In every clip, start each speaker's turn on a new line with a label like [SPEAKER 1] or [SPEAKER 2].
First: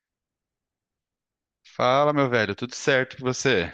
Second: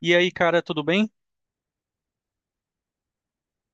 [SPEAKER 1] E aí, cara, tudo bem?
[SPEAKER 2] Fala, meu velho, tudo certo com você?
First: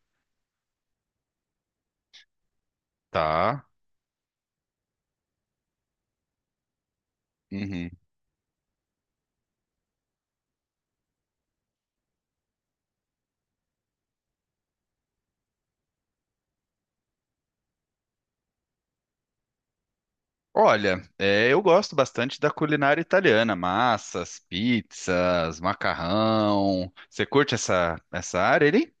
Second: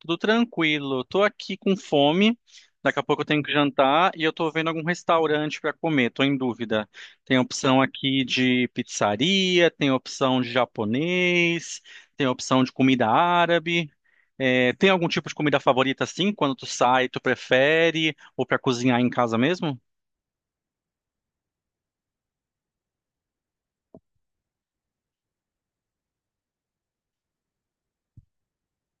[SPEAKER 1] Tudo tranquilo. Tô aqui com fome. Daqui a pouco eu tenho que
[SPEAKER 2] Tá.
[SPEAKER 1] jantar e eu tô vendo algum restaurante pra comer. Tô em dúvida. Tem opção
[SPEAKER 2] Uhum.
[SPEAKER 1] aqui de pizzaria, tem opção de japonês, tem opção de comida árabe. É, tem algum tipo de comida favorita assim? Quando tu sai, tu prefere? Ou pra cozinhar em casa mesmo?
[SPEAKER 2] Olha, eu gosto bastante da culinária italiana, massas, pizzas, macarrão. Você curte essa área ali?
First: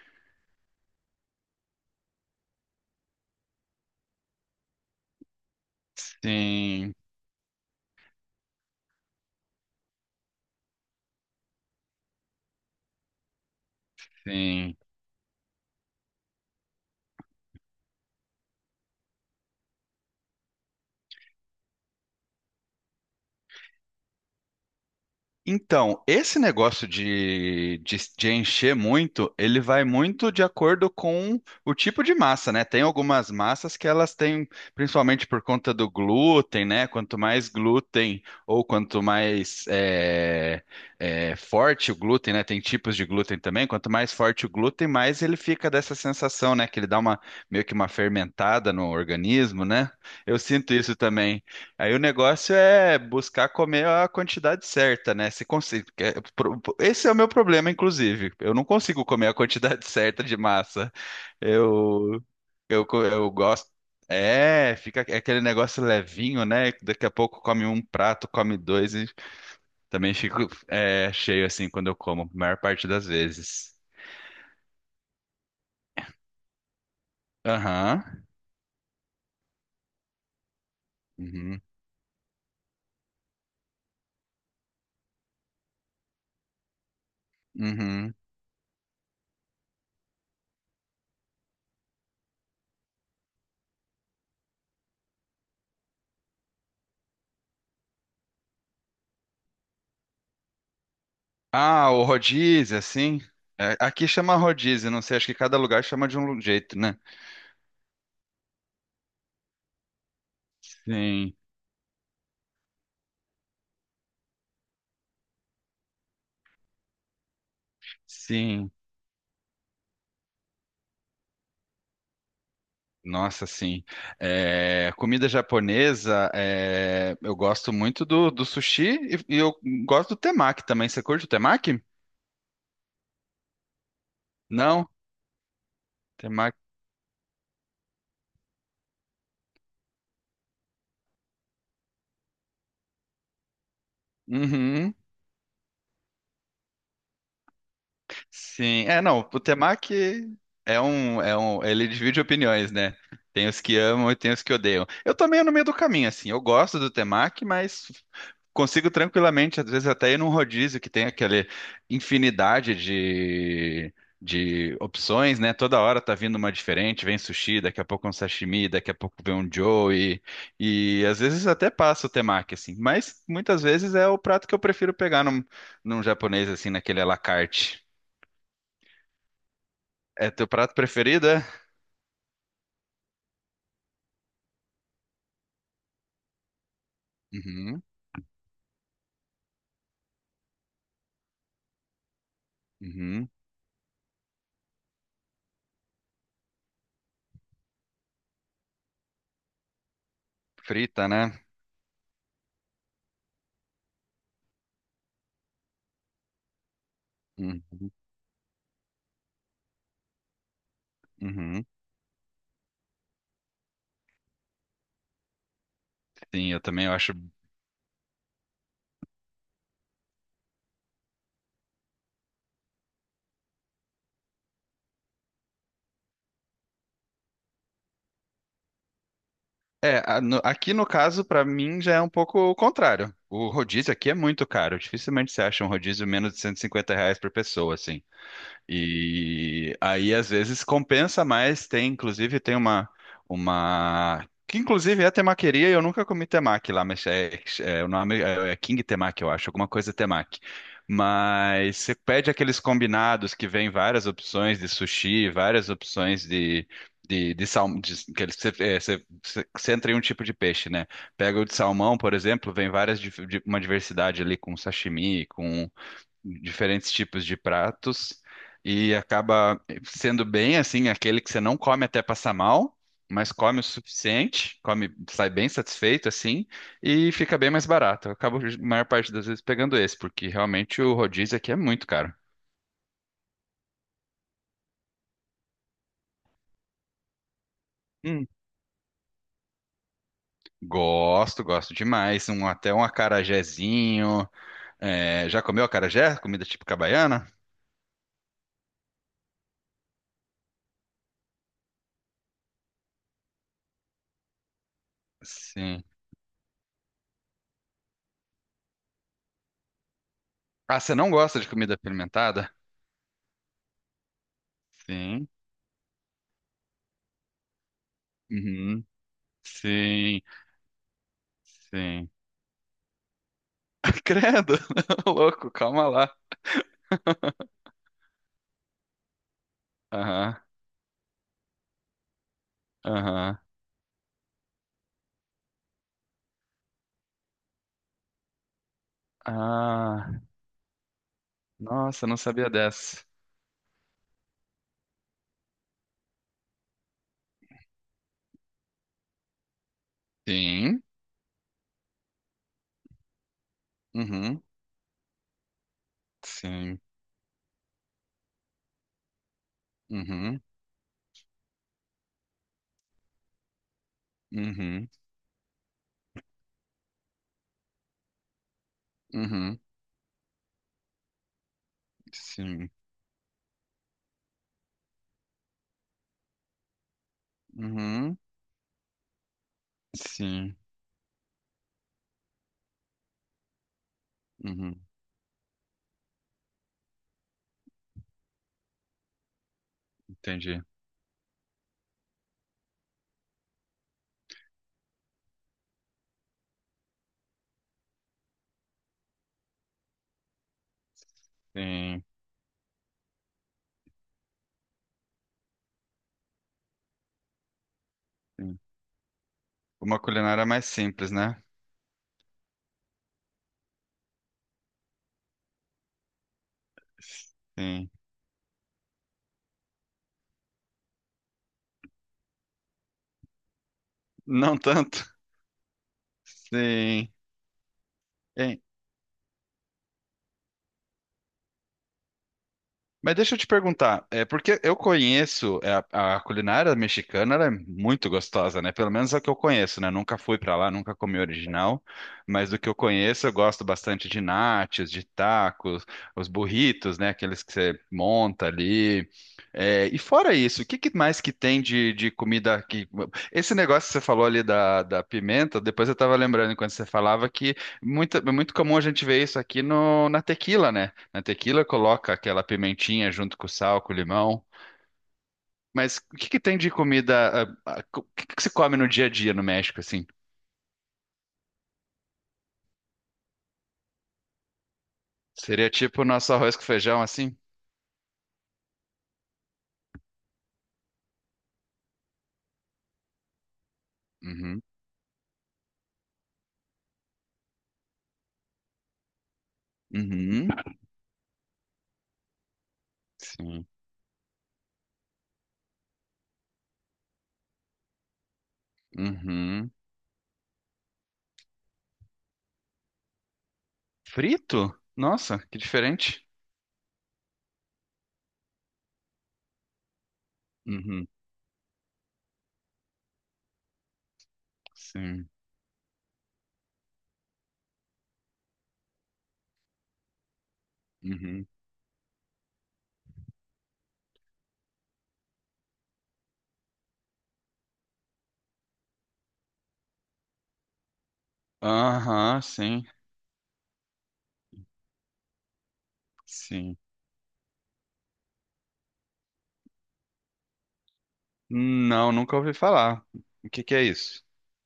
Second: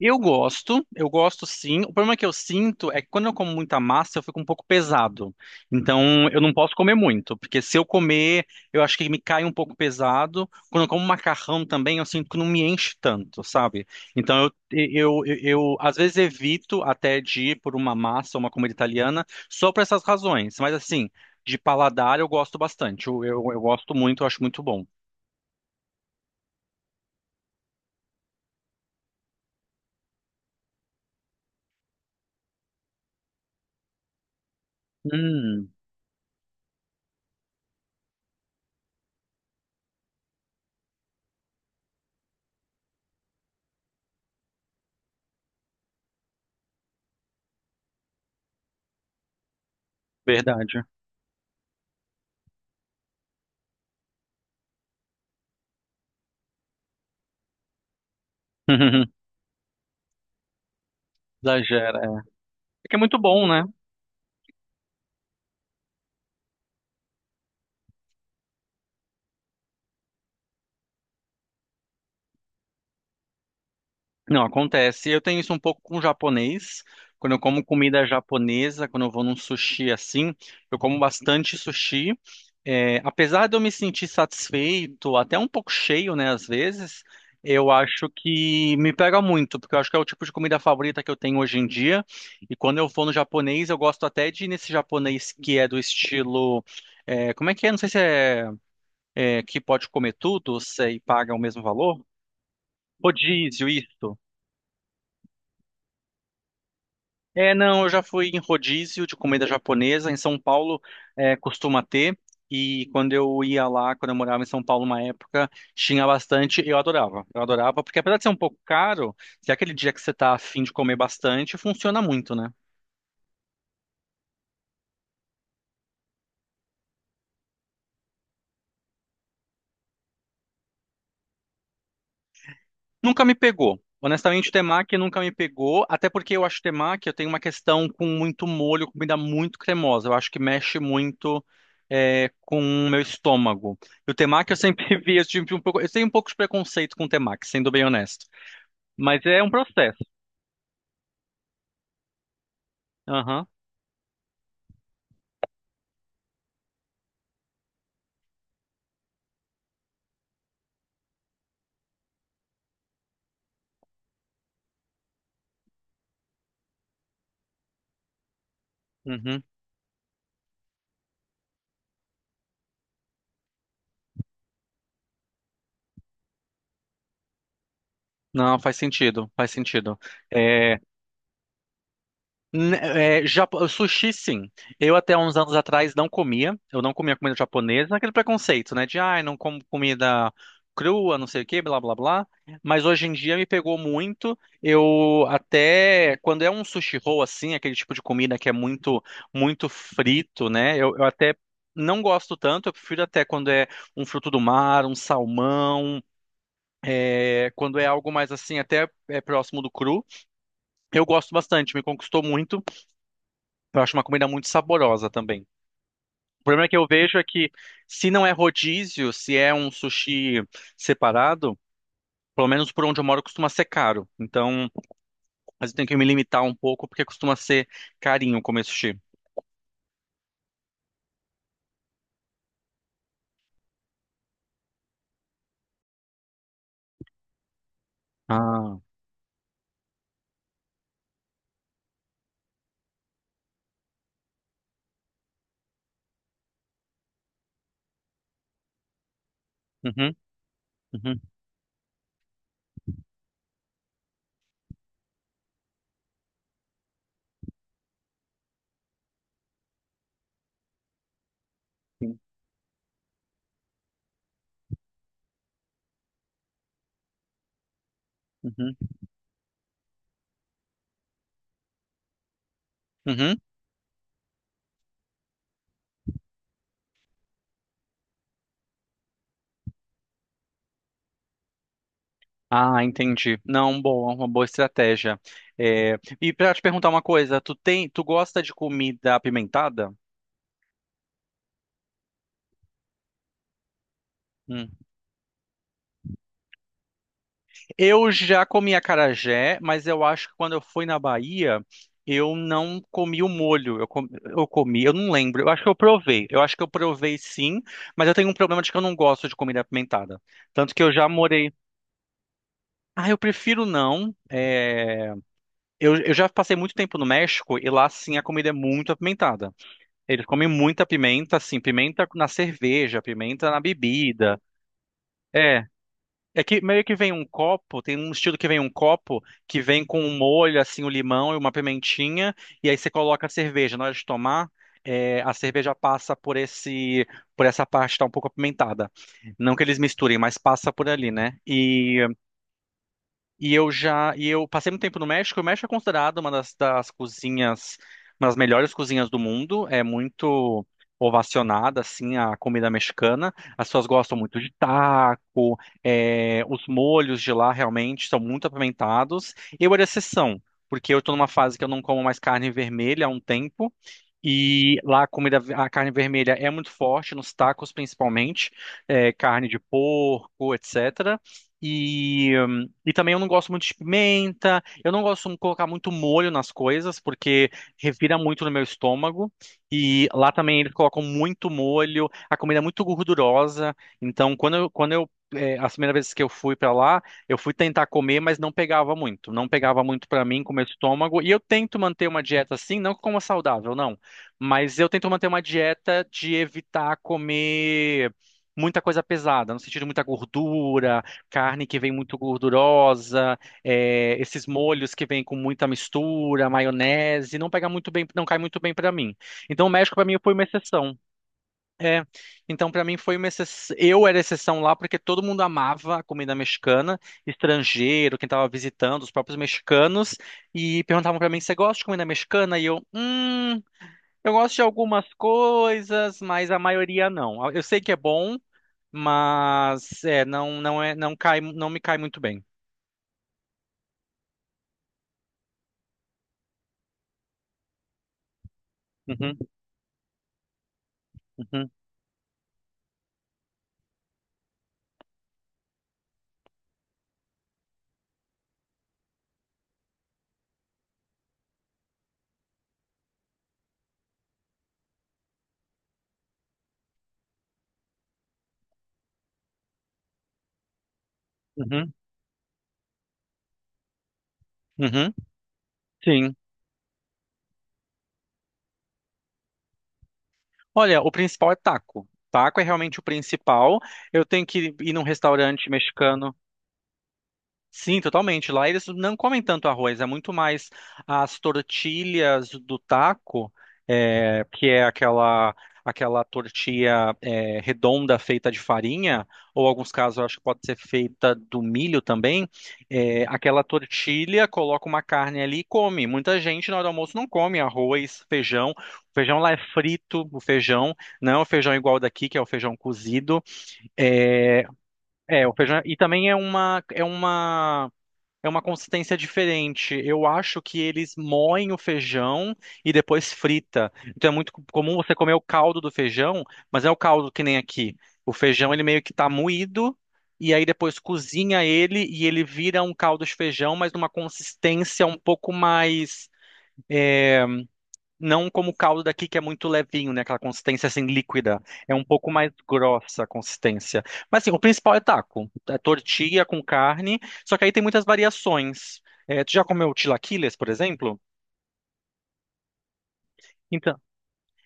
[SPEAKER 1] Eu gosto sim. O problema que eu sinto é que quando eu como muita massa, eu fico um pouco pesado. Então, eu não posso comer
[SPEAKER 2] Sim,
[SPEAKER 1] muito, porque se eu comer, eu acho que me cai um pouco pesado. Quando eu como macarrão também, eu sinto que não me enche tanto, sabe? Então, eu,
[SPEAKER 2] sim.
[SPEAKER 1] eu, eu, eu, às vezes evito até de ir por uma massa, uma comida italiana, só por essas razões. Mas assim, de paladar eu gosto bastante. Eu gosto muito, eu acho muito bom.
[SPEAKER 2] Então, esse negócio de encher muito, ele vai muito de acordo com o tipo de massa, né? Tem algumas massas que elas têm, principalmente por
[SPEAKER 1] Hum,
[SPEAKER 2] conta do glúten, né? Quanto mais glúten ou quanto mais forte o glúten, né? Tem tipos de glúten também. Quanto mais forte o glúten, mais ele fica dessa sensação, né? Que ele dá uma meio que uma fermentada no organismo, né? Eu sinto
[SPEAKER 1] verdade.
[SPEAKER 2] isso também. Aí o negócio é buscar comer a quantidade certa, né? Se consigo, esse é o meu problema, inclusive. Eu não consigo comer a quantidade certa de massa.
[SPEAKER 1] Exagera.
[SPEAKER 2] Eu, eu,
[SPEAKER 1] É que é
[SPEAKER 2] co-
[SPEAKER 1] muito
[SPEAKER 2] eu
[SPEAKER 1] bom, né?
[SPEAKER 2] gosto. É, fica aquele negócio levinho, né? Daqui a pouco come um prato, come dois e também fico cheio assim quando eu como, a maior parte das vezes.
[SPEAKER 1] Não, acontece. Eu tenho isso um pouco com o japonês. Quando eu como comida
[SPEAKER 2] Aham.
[SPEAKER 1] japonesa, quando eu vou num sushi assim, eu como bastante
[SPEAKER 2] Uhum.
[SPEAKER 1] sushi. Apesar de eu me sentir satisfeito, até um pouco cheio, né, às vezes, eu acho
[SPEAKER 2] Uhum.
[SPEAKER 1] que me pega muito, porque eu acho que é o tipo de comida favorita que eu tenho hoje em dia. E quando eu vou no japonês, eu gosto até de ir nesse japonês que é do estilo. Como é que é? Não sei se é, é que pode comer tudo, se e paga o mesmo
[SPEAKER 2] Ah,
[SPEAKER 1] valor.
[SPEAKER 2] o rodízio, assim.
[SPEAKER 1] Rodízio,
[SPEAKER 2] É, aqui
[SPEAKER 1] isso.
[SPEAKER 2] chama rodízio, não sei, acho que cada lugar chama de um jeito, né?
[SPEAKER 1] É, não, eu já fui em rodízio de comida japonesa. Em São Paulo,
[SPEAKER 2] Sim,
[SPEAKER 1] costuma ter. E quando eu ia lá, quando eu morava em São Paulo uma época, tinha bastante. Eu adorava. Eu adorava, porque apesar de ser um pouco
[SPEAKER 2] sim.
[SPEAKER 1] caro, se é aquele dia que você tá afim de comer bastante, funciona muito, né?
[SPEAKER 2] Nossa, sim. Comida japonesa, eu gosto muito do sushi e eu gosto do temaki também. Você curte o temaki?
[SPEAKER 1] Nunca me pegou. Honestamente, o
[SPEAKER 2] Não?
[SPEAKER 1] temaki nunca me pegou, até porque eu
[SPEAKER 2] Temaki.
[SPEAKER 1] acho temaki, eu tenho uma questão com muito molho, comida muito cremosa. Eu acho que mexe muito com o meu estômago. E o temaki eu
[SPEAKER 2] Uhum.
[SPEAKER 1] sempre vi, eu tive um pouco, eu tenho um pouco de preconceito com o temaki, sendo bem honesto.
[SPEAKER 2] Sim. É,
[SPEAKER 1] Mas
[SPEAKER 2] não, o
[SPEAKER 1] é um processo.
[SPEAKER 2] temaki ele divide opiniões, né?
[SPEAKER 1] Aham.
[SPEAKER 2] Tem os que amam e tem os que odeiam. Eu também meio no meio do caminho, assim. Eu gosto do temaki, mas consigo tranquilamente, às vezes até ir num rodízio que tem aquela infinidade de opções, né? Toda hora tá vindo uma diferente, vem sushi, daqui a pouco um sashimi, daqui a pouco vem
[SPEAKER 1] Uhum.
[SPEAKER 2] um joey, e às vezes até passa o temaki, assim. Mas muitas vezes é o prato que eu prefiro pegar num japonês, assim, naquele à la carte.
[SPEAKER 1] Não, faz sentido, faz sentido.
[SPEAKER 2] É teu prato
[SPEAKER 1] É,
[SPEAKER 2] preferido, é?
[SPEAKER 1] Sushi, sim. Eu até uns anos atrás não comia. Eu não comia comida
[SPEAKER 2] Uhum,
[SPEAKER 1] japonesa, naquele preconceito, né? De, ai, não como comida crua, não sei o quê, blá, blá, blá. Mas hoje em
[SPEAKER 2] uhum.
[SPEAKER 1] dia me pegou muito. Eu até, quando é um sushi roll, assim, aquele tipo de comida que é muito, muito frito, né? Eu
[SPEAKER 2] Frita, né?
[SPEAKER 1] até não gosto tanto. Eu prefiro até quando é um fruto do mar, um salmão, quando é
[SPEAKER 2] Uhum,
[SPEAKER 1] algo mais assim, próximo do cru. Eu gosto
[SPEAKER 2] uhum.
[SPEAKER 1] bastante, me conquistou muito. Eu acho uma comida muito saborosa também. O
[SPEAKER 2] Sim, eu
[SPEAKER 1] problema que eu
[SPEAKER 2] também acho.
[SPEAKER 1] vejo é que, se não é rodízio, se é um sushi separado, pelo menos por onde eu moro costuma ser caro. Então, mas eu tenho que me limitar um pouco porque costuma ser carinho comer sushi.
[SPEAKER 2] Aqui no caso, pra mim, já é um pouco o contrário. O rodízio aqui é muito caro. Dificilmente você acha um rodízio menos de 150 reais por pessoa, assim.
[SPEAKER 1] Ah.
[SPEAKER 2] E aí, às vezes, compensa mais. Tem, inclusive, tem uma... Que, inclusive, é temaqueria e eu nunca comi temaki lá, mas o nome é King Temaki, eu acho, alguma coisa
[SPEAKER 1] Uhum,
[SPEAKER 2] temaki.
[SPEAKER 1] uhum,
[SPEAKER 2] Mas você pede aqueles combinados que vem várias opções de sushi, várias opções de... De salmão, que eles- você, é, você, você você entra em um tipo de peixe, né? Pega o de salmão, por
[SPEAKER 1] sim,
[SPEAKER 2] exemplo, vem várias, uma diversidade ali com sashimi, diferentes tipos de pratos
[SPEAKER 1] uhum,
[SPEAKER 2] e acaba sendo bem assim aquele que você não come até passar mal, mas
[SPEAKER 1] uhum.
[SPEAKER 2] come o suficiente, come, sai bem satisfeito assim e fica bem mais barato. Eu acabo a maior parte das vezes pegando esse, porque realmente o rodízio aqui é muito caro.
[SPEAKER 1] Ah, entendi. Não, boa, uma boa estratégia. E pra te perguntar uma coisa, tu
[SPEAKER 2] Hum.
[SPEAKER 1] gosta de comida apimentada?
[SPEAKER 2] Gosto, gosto demais. Até um acarajézinho. É, já comeu acarajé? Comida típica baiana?
[SPEAKER 1] Eu já comi acarajé, mas eu acho que quando eu fui na Bahia, eu não comi o molho. Eu comi, eu não lembro. Eu acho que eu
[SPEAKER 2] Sim.
[SPEAKER 1] provei. Eu acho que eu provei sim, mas eu tenho um problema de que eu não gosto de comida apimentada. Tanto
[SPEAKER 2] Ah,
[SPEAKER 1] que eu
[SPEAKER 2] você
[SPEAKER 1] já
[SPEAKER 2] não gosta de
[SPEAKER 1] morei.
[SPEAKER 2] comida fermentada?
[SPEAKER 1] Ah, eu prefiro não. É,
[SPEAKER 2] Sim.
[SPEAKER 1] Eu, eu já passei muito tempo no México e lá sim a comida é
[SPEAKER 2] Uhum.
[SPEAKER 1] muito apimentada.
[SPEAKER 2] Sim.
[SPEAKER 1] Eles comem muita pimenta, assim, pimenta
[SPEAKER 2] Sim.
[SPEAKER 1] na cerveja, pimenta na bebida.
[SPEAKER 2] Credo, louco,
[SPEAKER 1] É.
[SPEAKER 2] calma lá.
[SPEAKER 1] É que meio que vem um copo, tem um estilo que vem um copo que vem com um
[SPEAKER 2] Aham,
[SPEAKER 1] molho, assim, o limão e uma pimentinha, e aí você coloca a
[SPEAKER 2] aham.
[SPEAKER 1] cerveja. Na hora de tomar, a cerveja passa por essa parte que tá um pouco apimentada. Não que eles misturem,
[SPEAKER 2] Ah,
[SPEAKER 1] mas passa por ali, né?
[SPEAKER 2] nossa, não sabia dessa.
[SPEAKER 1] E eu passei muito tempo no México. O México é considerado uma das cozinhas, uma das melhores cozinhas do mundo. É muito
[SPEAKER 2] Sim,
[SPEAKER 1] ovacionada, assim, a comida mexicana. As pessoas gostam muito
[SPEAKER 2] uhum,
[SPEAKER 1] de taco. Os
[SPEAKER 2] sim,
[SPEAKER 1] molhos de lá realmente são muito apimentados. Eu era
[SPEAKER 2] uhum,
[SPEAKER 1] exceção, porque eu estou numa fase que eu não como mais carne vermelha há um tempo. E
[SPEAKER 2] uhum,
[SPEAKER 1] lá a comida, a carne vermelha é muito forte, nos tacos principalmente, carne de
[SPEAKER 2] uhum,
[SPEAKER 1] porco, etc. E,
[SPEAKER 2] sim,
[SPEAKER 1] e também eu não gosto muito de pimenta, eu não gosto de colocar muito molho nas coisas, porque revira
[SPEAKER 2] uhum,
[SPEAKER 1] muito no meu estômago. E lá
[SPEAKER 2] sim,
[SPEAKER 1] também eles colocam muito molho, a comida é muito gordurosa, então
[SPEAKER 2] uhum,
[SPEAKER 1] as primeiras vezes que eu fui para lá, eu fui tentar comer, mas não pegava muito. Não pegava muito para mim com o
[SPEAKER 2] entendi.
[SPEAKER 1] meu estômago. E eu tento manter uma dieta assim, não como saudável, não. Mas eu tento manter uma dieta de evitar comer muita coisa pesada, no sentido de muita gordura, carne que vem
[SPEAKER 2] Sim,
[SPEAKER 1] muito gordurosa, esses molhos que vêm com muita mistura, maionese, não pega muito bem, não cai muito
[SPEAKER 2] sim.
[SPEAKER 1] bem para mim. Então o México
[SPEAKER 2] Uma
[SPEAKER 1] para mim foi uma
[SPEAKER 2] culinária mais
[SPEAKER 1] exceção.
[SPEAKER 2] simples, né?
[SPEAKER 1] É, então para mim foi uma exceção. Eu era exceção lá porque todo mundo amava a comida mexicana,
[SPEAKER 2] Sim.
[SPEAKER 1] estrangeiro, quem estava visitando, os próprios mexicanos, e perguntavam para mim, você gosta de comida mexicana? E eu. Eu gosto
[SPEAKER 2] Não
[SPEAKER 1] de
[SPEAKER 2] tanto?
[SPEAKER 1] algumas coisas, mas a
[SPEAKER 2] Sim.
[SPEAKER 1] maioria não. Eu sei que é bom, mas é, não, não é, não cai, não me cai muito bem.
[SPEAKER 2] Mas deixa eu te perguntar, é porque eu conheço a culinária mexicana, ela é muito gostosa, né? Pelo menos a que
[SPEAKER 1] Uhum,
[SPEAKER 2] eu conheço, né? Nunca fui pra lá, nunca comi
[SPEAKER 1] uhum,
[SPEAKER 2] original, mas do que eu conheço, eu gosto bastante de nachos, de tacos, os burritos, né? Aqueles que você monta ali. É, e fora isso, o que que mais que tem de comida que... Esse negócio que você falou ali da pimenta, depois eu tava lembrando enquanto você falava que é muito comum a gente ver isso aqui no, na tequila, né? Na tequila
[SPEAKER 1] uhum,
[SPEAKER 2] coloca aquela pimentinha junto com o sal, com o limão.
[SPEAKER 1] uhum.
[SPEAKER 2] Mas o que
[SPEAKER 1] Sim.
[SPEAKER 2] que tem de comida? O que que se come no dia a dia no México, assim?
[SPEAKER 1] Olha, o principal é taco. Taco é realmente o principal. Eu tenho que ir num restaurante
[SPEAKER 2] Seria tipo o
[SPEAKER 1] mexicano.
[SPEAKER 2] nosso arroz com feijão, assim?
[SPEAKER 1] Sim, totalmente. Lá eles não comem tanto arroz, é muito mais as tortilhas do taco,
[SPEAKER 2] Uhum.
[SPEAKER 1] que é aquela tortilha redonda feita de farinha, ou alguns casos eu acho que
[SPEAKER 2] Uhum.
[SPEAKER 1] pode ser feita do milho também. Aquela
[SPEAKER 2] Sim.
[SPEAKER 1] tortilha coloca uma carne ali e come. Muita gente na hora do almoço não come arroz, feijão. O feijão lá é
[SPEAKER 2] Uhum.
[SPEAKER 1] frito, o feijão, não é o feijão igual daqui, que é o feijão cozido. É,
[SPEAKER 2] Frito? Nossa,
[SPEAKER 1] o
[SPEAKER 2] que
[SPEAKER 1] feijão, e
[SPEAKER 2] diferente.
[SPEAKER 1] também é uma consistência diferente. Eu acho que
[SPEAKER 2] Uhum.
[SPEAKER 1] eles moem o feijão e depois frita. Então é muito comum você
[SPEAKER 2] Sim.
[SPEAKER 1] comer o caldo do feijão, mas não é o caldo que nem aqui. O feijão ele meio que tá moído e aí depois
[SPEAKER 2] Uhum.
[SPEAKER 1] cozinha ele e ele vira um caldo de feijão, mas numa consistência um pouco mais não como o caldo daqui, que é muito levinho, né? Aquela consistência assim líquida. É um pouco
[SPEAKER 2] Aham,
[SPEAKER 1] mais
[SPEAKER 2] sim.
[SPEAKER 1] grossa a consistência. Mas assim, o principal é taco. É tortilha com
[SPEAKER 2] Sim.
[SPEAKER 1] carne, só que aí tem muitas variações. Tu já comeu tilaquiles, por exemplo?
[SPEAKER 2] Não, nunca ouvi falar. O que que é
[SPEAKER 1] Então,
[SPEAKER 2] isso?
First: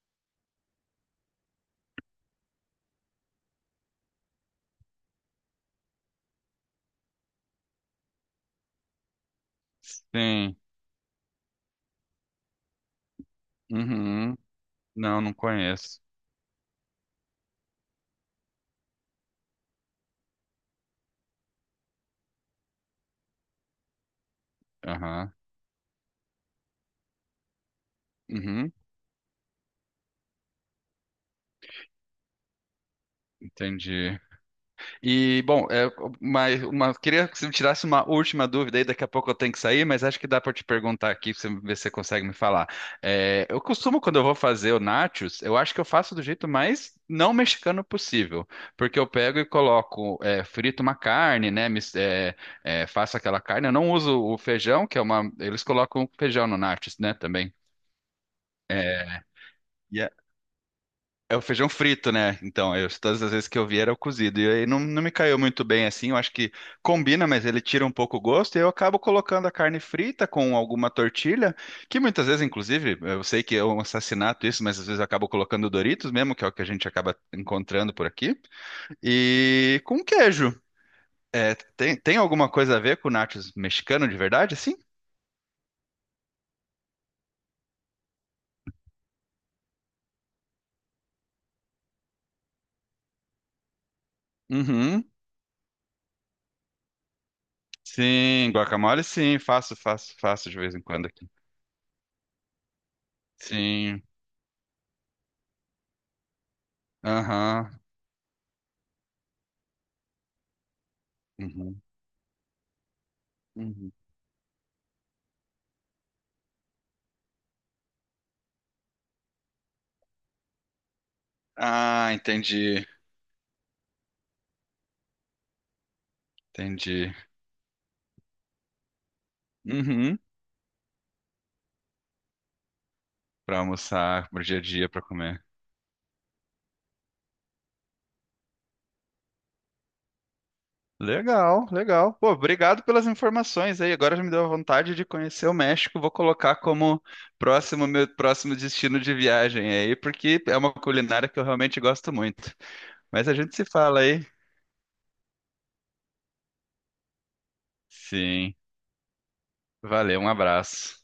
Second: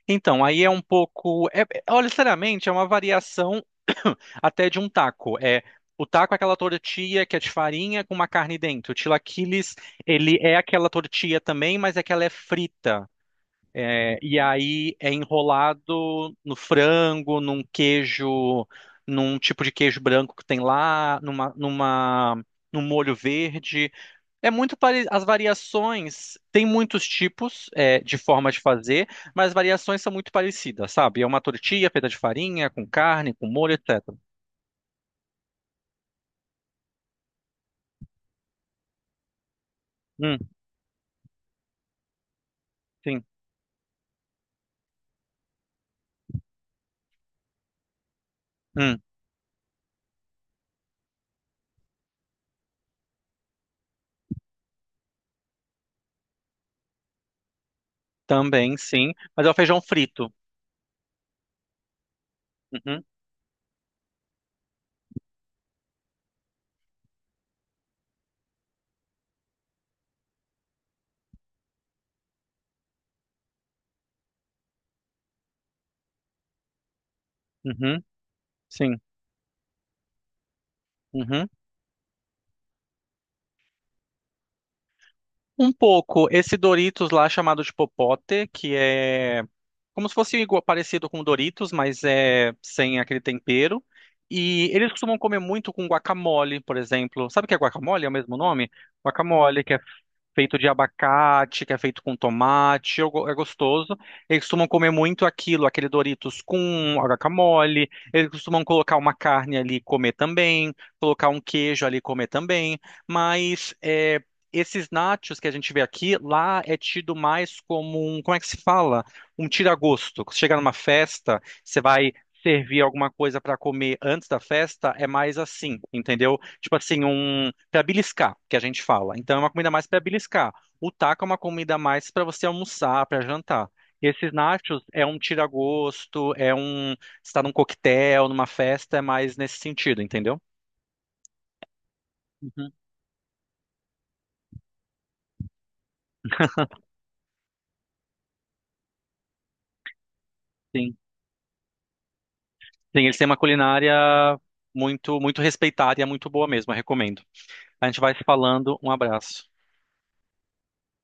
[SPEAKER 1] então, aí é um pouco. Olha, sinceramente, é uma variação até de um taco. O taco é aquela tortilha que é de farinha com uma carne dentro. O tilaquiles, ele é
[SPEAKER 2] Sim.
[SPEAKER 1] aquela tortilha também, mas é que ela é frita. É,
[SPEAKER 2] Uhum.
[SPEAKER 1] E aí é
[SPEAKER 2] Não, não conheço.
[SPEAKER 1] enrolado no frango, num queijo, num tipo de queijo branco que tem lá, num molho verde. As
[SPEAKER 2] Aham.
[SPEAKER 1] variações, tem muitos tipos de forma de
[SPEAKER 2] Uhum.
[SPEAKER 1] fazer, mas as variações são muito parecidas, sabe? É uma tortilha feita de farinha, com carne, com molho, etc.
[SPEAKER 2] Entendi. E, bom, queria que você me tirasse uma última dúvida aí, daqui a pouco eu tenho que sair, mas acho que
[SPEAKER 1] Hum,
[SPEAKER 2] dá para te perguntar aqui, pra você ver se você consegue me falar.
[SPEAKER 1] sim.
[SPEAKER 2] É, eu costumo, quando eu vou fazer o nachos, eu acho que eu faço do jeito mais não mexicano possível, porque
[SPEAKER 1] Hum,
[SPEAKER 2] eu pego e coloco, frito uma carne, né, faço aquela carne, eu não uso o feijão, que é uma... Eles colocam feijão no nachos, né, também.
[SPEAKER 1] também, sim. Mas é o feijão frito.
[SPEAKER 2] É o feijão frito, né? Então,
[SPEAKER 1] Uhum,
[SPEAKER 2] todas as vezes que eu vi era o cozido. E aí não, não me caiu muito bem assim. Eu acho que combina, mas ele tira um pouco o gosto. E eu acabo colocando a carne frita com alguma tortilha, que muitas vezes, inclusive, eu sei que é um assassinato isso, mas às vezes eu acabo colocando Doritos mesmo, que é o que a gente acaba encontrando
[SPEAKER 1] uhum,
[SPEAKER 2] por aqui.
[SPEAKER 1] sim.
[SPEAKER 2] E com queijo.
[SPEAKER 1] Uhum.
[SPEAKER 2] É, tem alguma coisa a ver com nachos mexicano de verdade, assim?
[SPEAKER 1] Um pouco, esse Doritos lá chamado de popote. Que é Como se fosse igual, parecido com Doritos, mas é sem aquele tempero. E eles
[SPEAKER 2] Uhum.
[SPEAKER 1] costumam comer muito com guacamole, por exemplo. Sabe o que é guacamole? É o mesmo
[SPEAKER 2] Sim,
[SPEAKER 1] nome?
[SPEAKER 2] guacamole, sim.
[SPEAKER 1] Guacamole, que
[SPEAKER 2] Faço,
[SPEAKER 1] é
[SPEAKER 2] faço, faço de
[SPEAKER 1] feito de
[SPEAKER 2] vez em quando aqui.
[SPEAKER 1] abacate, que é feito com tomate, é gostoso.
[SPEAKER 2] Sim.
[SPEAKER 1] Eles costumam comer muito aquilo, aquele Doritos com
[SPEAKER 2] Aham.
[SPEAKER 1] guacamole. Eles costumam colocar uma carne ali e comer também, colocar um
[SPEAKER 2] Uhum.
[SPEAKER 1] queijo ali e comer também. Mas
[SPEAKER 2] Uhum.
[SPEAKER 1] esses nachos que a gente vê aqui, lá é tido mais como um, como é que se fala? Um tira-gosto. Você chega numa festa, você
[SPEAKER 2] Ah,
[SPEAKER 1] vai servir
[SPEAKER 2] entendi.
[SPEAKER 1] alguma coisa para comer antes da festa, é mais assim, entendeu? Tipo assim,
[SPEAKER 2] Entendi.
[SPEAKER 1] um para beliscar, que a gente fala. Então é uma comida mais para
[SPEAKER 2] Uhum.
[SPEAKER 1] beliscar. O taco é uma comida mais para você almoçar, para
[SPEAKER 2] Para
[SPEAKER 1] jantar.
[SPEAKER 2] almoçar,
[SPEAKER 1] Esses
[SPEAKER 2] pro dia a
[SPEAKER 1] nachos
[SPEAKER 2] dia, para
[SPEAKER 1] é um
[SPEAKER 2] comer.
[SPEAKER 1] tira-gosto, está num coquetel, numa festa, é mais nesse sentido, entendeu?
[SPEAKER 2] Legal, legal. Pô,
[SPEAKER 1] Uhum.
[SPEAKER 2] obrigado pelas informações aí. Agora já me deu a vontade de conhecer o México. Vou colocar como próximo meu próximo destino de viagem aí, porque é uma
[SPEAKER 1] Sim.
[SPEAKER 2] culinária que eu realmente gosto muito.
[SPEAKER 1] Sim, eles têm
[SPEAKER 2] Mas a
[SPEAKER 1] uma
[SPEAKER 2] gente se
[SPEAKER 1] culinária
[SPEAKER 2] fala aí.
[SPEAKER 1] muito muito respeitada e é muito boa mesmo, eu recomendo. A gente vai se
[SPEAKER 2] Sim.
[SPEAKER 1] falando. Um abraço.
[SPEAKER 2] Valeu, um abraço.